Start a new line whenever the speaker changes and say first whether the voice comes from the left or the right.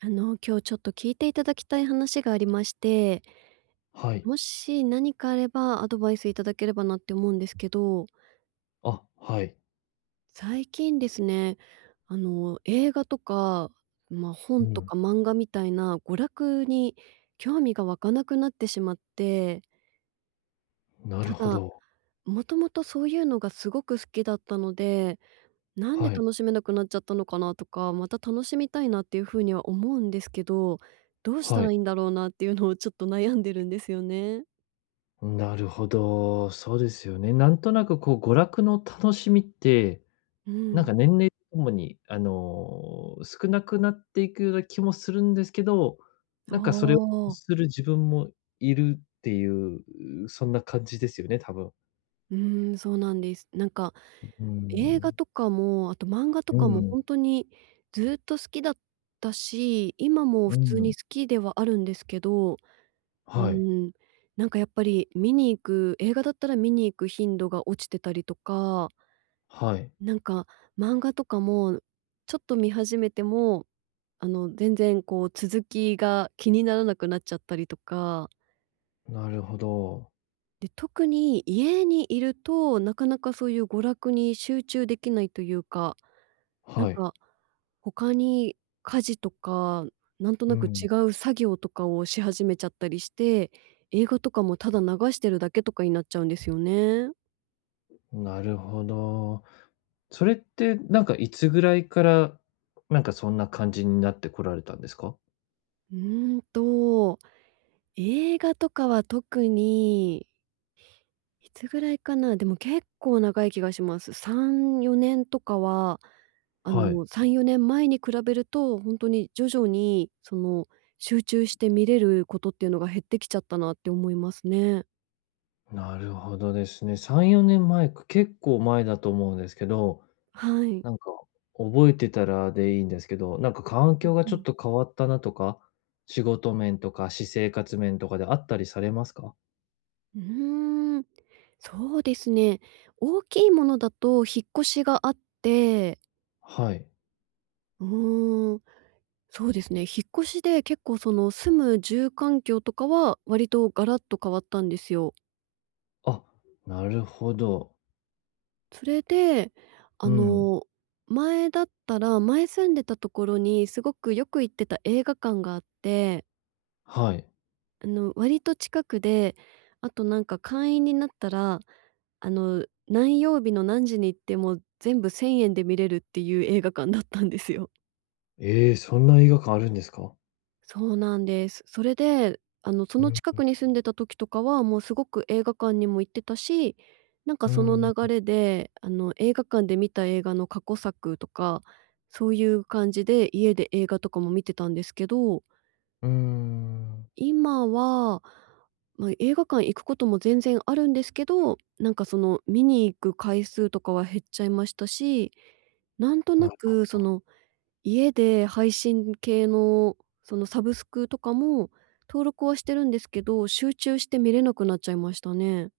right: 今日ちょっと聞いていただきたい話がありまして、
left: はい。
right: もし何かあればアドバイスいただければなって思うんですけど、
left: あ、はい。
right: 最近ですね、映画とか、まあ、
left: う
right: 本と
left: ん。
right: か漫画みたいな娯楽に興味が湧かなくなってしまって。
left: な
right: た
left: るほ
right: だ、
left: ど。
right: もともとそういうのがすごく好きだったので、なんで
left: はい。
right: 楽しめなくなっちゃったのかなとか、また楽しみたいなっていうふうには思うんですけど、どうした
left: は
right: ら
left: い。
right: いいんだろうなっていうのをちょっと悩んでるんですよね。
left: なるほど。そうですよね。なんとなくこう娯楽の楽しみって、
right: う
left: なん
right: ん。
left: か年齢とともに、少なくなっていくような気もするんですけど、
right: あ
left: なんかそれを
right: あ。
left: する自分もいるっていう、そんな感じですよね、多分。
right: うそうなんです。なんか、
left: う
right: 映画
left: ん。
right: とかも、あと漫画と
left: う
right: かも
left: ん。
right: ほんとにずっと好きだったし、今も
left: う
right: 普通に
left: ん。
right: 好きではあるんですけど、う
left: はい。
right: ーん、なんかやっぱり見に行く映画だったら見に行く頻度が落ちてたりとか、
left: はい。
right: なんか漫画とかも、ちょっと見始めても、全然こう続きが気にならなくなっちゃったりとか
left: なるほど。
right: で、特に家にいると、なかなかそういう娯楽に集中できないというか、なん
left: はい。
right: か、他に家事とか、なんと
left: う
right: なく
left: ん。
right: 違う作業とかをし始めちゃったりして、映画とかもただ流してるだけとかになっちゃうんですよね。
left: なるほど。それって、なんかいつぐらいから、なんかそんな感じになってこられたんですか？
right: うーんと、映画とかは特にいつぐらいかな、でも結構長い気がします。3、4年とかは、
left: はい。
right: 3、4年前に比べると、本当に徐々に、その、集中して見れることっていうのが減ってきちゃったなって思いますね。
left: なるほどですね。3、4年前か、結構前だと思うんですけど、
right: はい。
left: なんか覚えてたらでいいんですけど、なんか環境がちょっと変わったなとか、仕事面とか私生活面とかであったりされますか？
right: うーん、そうですね。大きいものだと引っ越しがあって、
left: はい。
right: うーん、そうですね、引っ越しで結構その、住む住環境とかは割とガラッと変わったんですよ。
left: あ、なるほど。
right: それで、あ
left: うん。
right: の、前だったら前住んでたところにすごくよく行ってた映画館があって、
left: はい。
right: 割と近くで、あとなんか会員になったら、何曜日の何時に行っても全部1000円で見れるっていう映画館だったんですよ。
left: ええ、そんな映画館あるんですか？
right: そうなんです。それで、そ
left: う
right: の
left: ん、
right: 近くに住んでた時とかは、もうすごく映画館にも行ってたし、なんか
left: う
right: その
left: ん。うー
right: 流
left: ん。
right: れで、映画館で見た映画の過去作とか、そういう感じで家で映画とかも見てたんですけど、
left: うん。
right: 今は、まあ、映画館行くことも全然あるんですけど、なんかその見に行く回数とかは減っちゃいましたし、なんとな
left: な
right: くその家で配信系のそのサブスクとかも登録はしてるんですけど、集中して見れなくなっちゃいましたね。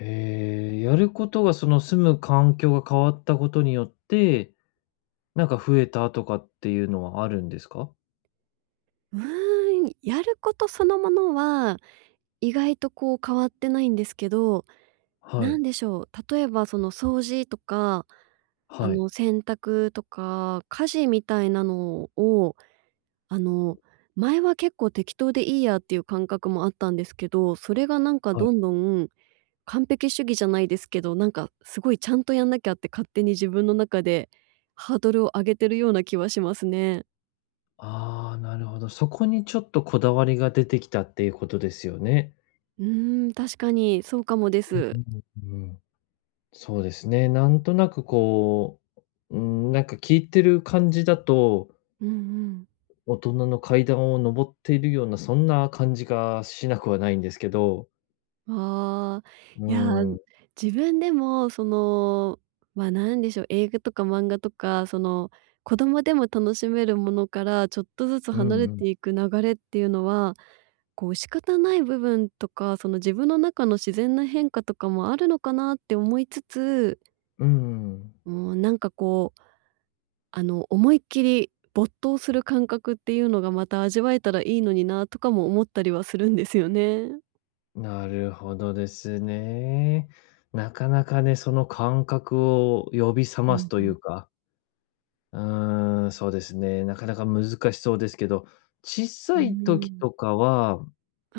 left: へえ、やることがその住む環境が変わったことによって、なんか増えたとかっていうのはあるんですか？
right: やることそのものは意外とこう変わってないんですけど、
left: は
right: なん
left: い。
right: でしょう、例えばその掃除とか、あ
left: はい。
right: の洗濯とか家事みたいなのを、あの、前は結構適当でいいやっていう感覚もあったんですけど、それがなんか
left: はい。
right: どんどん完璧主義じゃないですけど、なんかすごいちゃんとやんなきゃって勝手に自分の中でハードルを上げてるような気はしますね。
left: ああ、なるほど。そこにちょっとこだわりが出てきたっていうことですよね。
right: 確かにそうかもで
left: うん
right: す。
left: うんうんうん。そうですね。なんとなくこう、うん、なんか聞いてる感じだと、
right: うんうん。
left: 大人の階段を登っているようなそんな感じがしなくはないんですけど。
right: ああ、
left: う
right: いや、
left: ん。
right: 自分でもその、ま、なんでしょう、映画とか漫画とか、その、子供でも楽しめるものからちょっとずつ
left: う
right: 離
left: ん
right: れ
left: うん。
right: ていく流れっていうのは、こう仕方ない部分とか、その自分の中の自然な変化とかもあるのかなって思いつつ、
left: うん。
right: もうなんかこう、思いっきり没頭する感覚っていうのがまた味わえたらいいのになとかも思ったりはするんですよね。
left: なるほどですね。なかなかね、その感覚を呼び覚
right: う
left: ます
right: んう
left: とい
right: ん。
left: うか、うーん、そうですね、なかなか難しそうですけど、小
right: う
left: さ
right: ー
left: い時
right: ん。
left: とかは、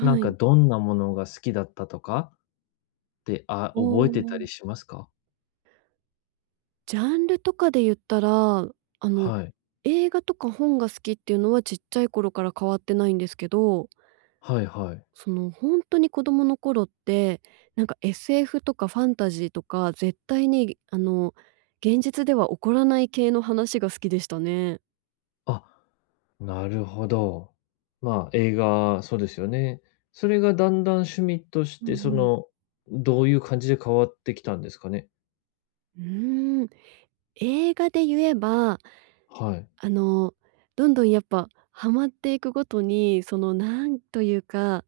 left: なんか
right: い。
left: どんなものが好きだったとかって、あ、
right: お
left: 覚えてた
right: ー
left: りしますか？
right: ジャンルとかで言ったら、あの、
left: はい。
right: 映画とか本が好きっていうのはちっちゃい頃から変わってないんですけど、
left: はいはい。
right: その、本当に子供の頃って、なんか SF とかファンタジーとか、絶対に、現実では起こらない系の話が好きでしたね。
left: あ、なるほど。まあ、映画、そうですよね。それがだんだん趣味とし
right: うんう
left: て、そ
right: ん。
left: の、どういう感じで変わってきたんですかね？
right: うーん。映画で言えば、
left: はい。
right: あの、どんどんやっぱハマっていくごとに、その、なんというか、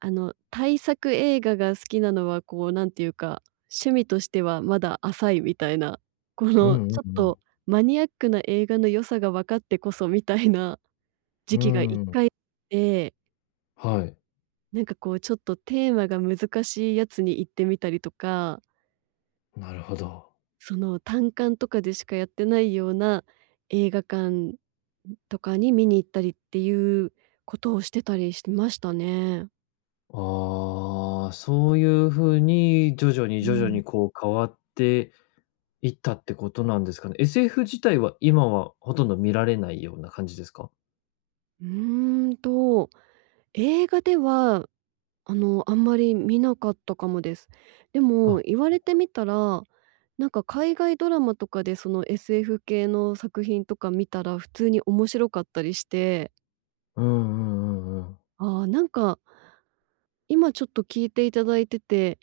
right: 大作映画が好きなのは、こう、なんていうか、趣味としてはまだ浅いみたいな、こ
left: う
right: の、
left: んう
right: ちょっ
left: んうん。
right: とマニアックな映画の良さが分かってこそみたいな 時
left: う
right: 期が一
left: ん。
right: 回あって、
left: はい、
right: なんかこうちょっとテーマが難しいやつに行ってみたりとか、
left: なるほど。
right: その単館とかでしかやってないような映画館とかに見に行ったりっていうことをしてたりしましたね。
left: ああ、そういう風に徐々に
right: う
left: 徐々
right: ん。
left: にこう変わっていったってことなんですかね。SF 自体は今はほとんど見られないような感じですか？
right: うーんと、映画では、あんまり見なかったかもです。でも
left: あ。
right: 言われてみたら、なんか海外ドラマとかでその SF 系の作品とか見たら普通に面白かったりして、
left: うんうんうんうん。
right: ああ、なんか今ちょっと聞いていただいてて、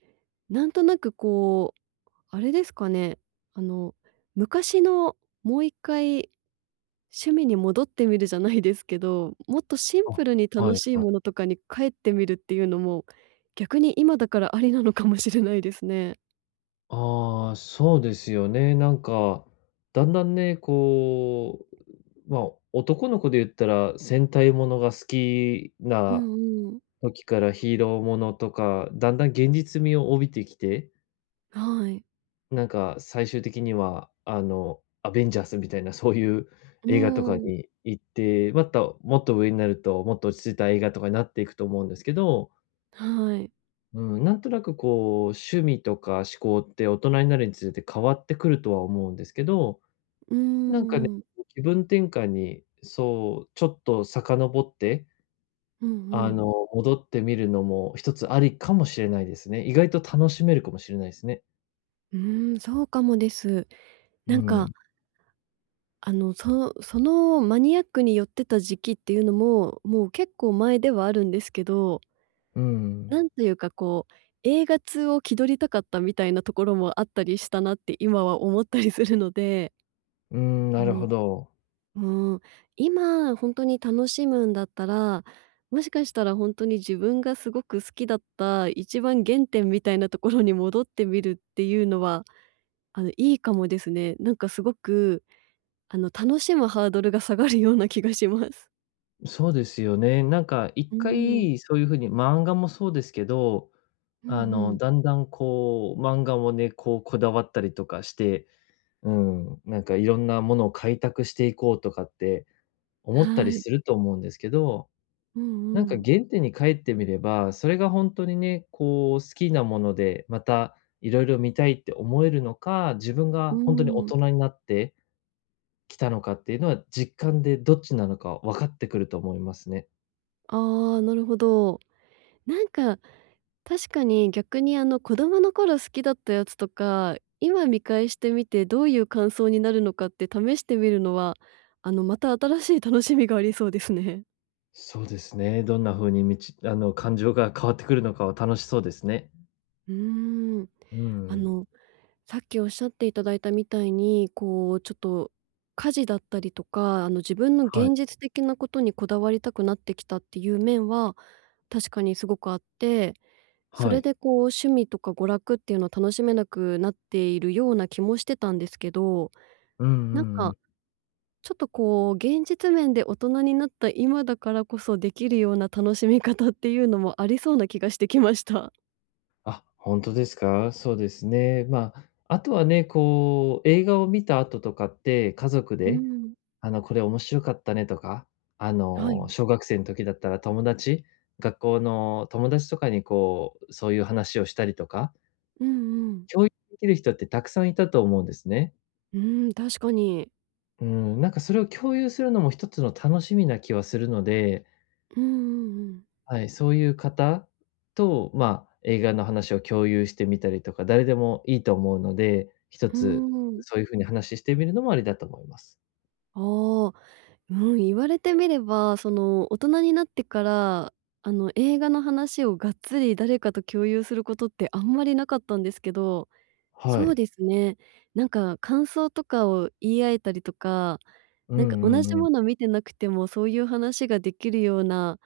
right: なんとなくこう、あれですかね、あの、昔のもう一回趣味に戻ってみるじゃないですけど、もっとシン
left: あ、
right: プルに
left: は
right: 楽
left: い
right: しい
left: はい。
right: ものとかに帰ってみるっていうのも、逆に今だからありなのかもしれないですね。
left: ああ、そうですよね。なんか、だんだんね、こう、まあ、男の子で言ったら戦隊ものが好き
right: う
left: な
right: んうん。
left: 時からヒーローものとか、だんだん現実味を帯びてきて
right: はい。
left: なんか、最終的には、アベンジャーズみたいなそういう
right: うー
left: 映画とか
right: ん。
left: に行って、またもっと上になると、もっと落ち着いた映画とかになっていくと思うんですけど、
right: はい。
left: うん、なんとなくこう、趣味とか思考って大人になるにつれて変わってくるとは思うんですけど、
right: うー
left: なんかね、
right: ん。
left: 気分転換に、そう、ちょっと遡って、
right: うんうん。
left: 戻ってみるのも一つありかもしれないですね。意外と楽しめるかもしれないですね。
right: そうかもです。
left: う
right: なんか
left: ん、
right: あの、そのマニアックに寄ってた時期っていうのも、もう結構前ではあるんですけど、
left: うん、
right: なんというかこう、映画通を気取りたかったみたいなところもあったりしたなって今は思ったりするので、
left: うん、
right: あ
left: なるほ
right: の、
left: ど。
right: うん、今本当に楽しむんだったら、もしかしたら本当に自分がすごく好きだった一番原点みたいなところに戻ってみるっていうのは、いいかもですね。なんかすごく、楽しむハードルが下がるような気がします。
left: そうですよね。なんか一
right: うーん。
left: 回そういう風に漫画もそうですけど、
right: うんうん。
left: だんだんこう漫画もね、こうこだわったりとかして、うん、なんかいろんなものを開拓していこうとかって思った
right: は
left: り
right: い。
left: すると思うんですけど、
right: う
left: なんか
right: んうん。
left: 原点に帰ってみれば、それが本当にね、こう好きなもので、またいろいろ見たいって思えるのか、自分
right: う
left: が
right: ー
left: 本当に大
right: ん。
left: 人になってきたのかっていうのは、実感でどっちなのか分かってくると思いますね。
right: ああ、なるほど。なんか、確かに逆にあの子供の頃好きだったやつとか、今見返してみてどういう感想になるのかって試してみるのは、あのまた新しい楽しみがありそうですね。
left: そうですね。どんな風にあの、感情が変わってくるのかは楽しそうですね。
right: うーん。
left: う
right: あ
left: ん。
right: のさっきおっしゃっていただいたみたいに、こう、ちょっと家事だったりとか、自分の
left: はい、
right: 現実的なことにこだわりたくなってきたっていう面は、確かにすごくあって、そ
left: は
right: れ
left: い。
right: でこう趣味とか娯楽っていうのを楽しめなくなっているような気もしてたんですけど、
left: うんうん
right: なん
left: う
right: か、
left: ん。
right: ちょっとこう、現実面で大人になった今だからこそできるような楽しみ方っていうのもありそうな気がしてきました。
left: あ、本当ですか？そうですね。まあ、あとはね、こう、映画を見た後とかって、家族
right: う
left: で、
right: ん。
left: あの、これ面白かったねとか、あ
right: はい。
left: の、小学生の時だったら友達学校の友達とかにこう、そういう話をしたりとか、
right: うんうん。
left: 共有できる人ってたくさんいたと思うんですね。
right: うん、確かに。
left: うん、なんかそれを共有するのも一つの楽しみな気はするので、
right: うんうんうん。
left: はい、そういう方と、まあ、映画の話を共有してみたりとか、誰でもいいと思うので、一つそういう風に話してみるのもありだと思います。
right: ああ、うん、言われてみれば、その、大人になってから、映画の話をがっつり誰かと共有することってあんまりなかったんですけど、
left: は
right: そう
left: い。
right: ですね、なんか感想とかを言い合えたりとか、
left: う
right: なんか
left: ん
right: 同
left: うん
right: じ
left: うん。
right: もの見てなくても、そういう話ができるような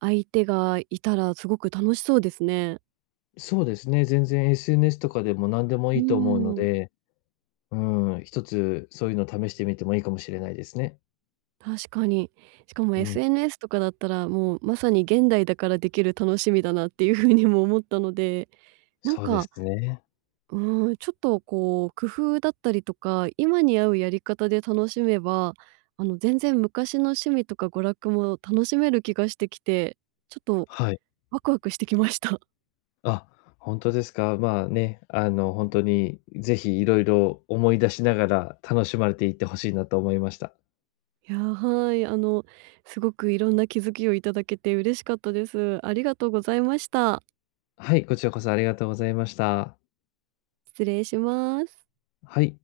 right: 相手がいたらすごく楽しそうですね。
left: そうですね、全然 SNS とかでも何でも
right: う
left: いいと思うの
right: ーん。
left: で、うん、一つそういうの試してみてもいいかもしれないですね。
right: 確かに。しかも
left: うん、
right: SNS とかだったら、もうまさに現代だからできる楽しみだなっていう風にも思ったので、なん
left: そうで
right: か、
left: すね。
right: うーん、ちょっとこう工夫だったりとか、今に合うやり方で楽しめば、全然昔の趣味とか娯楽も楽しめる気がしてきて、ちょっと
left: はい。
right: ワクワクしてきました。
left: あ、本当ですか。まあね、あの、本当にぜひいろいろ思い出しながら楽しまれていってほしいなと思いました。
right: いや、はい、すごくいろんな気づきをいただけて嬉しかったです。ありがとうございました。
left: はい、こちらこそありがとうございました。
right: 失礼します。
left: はい。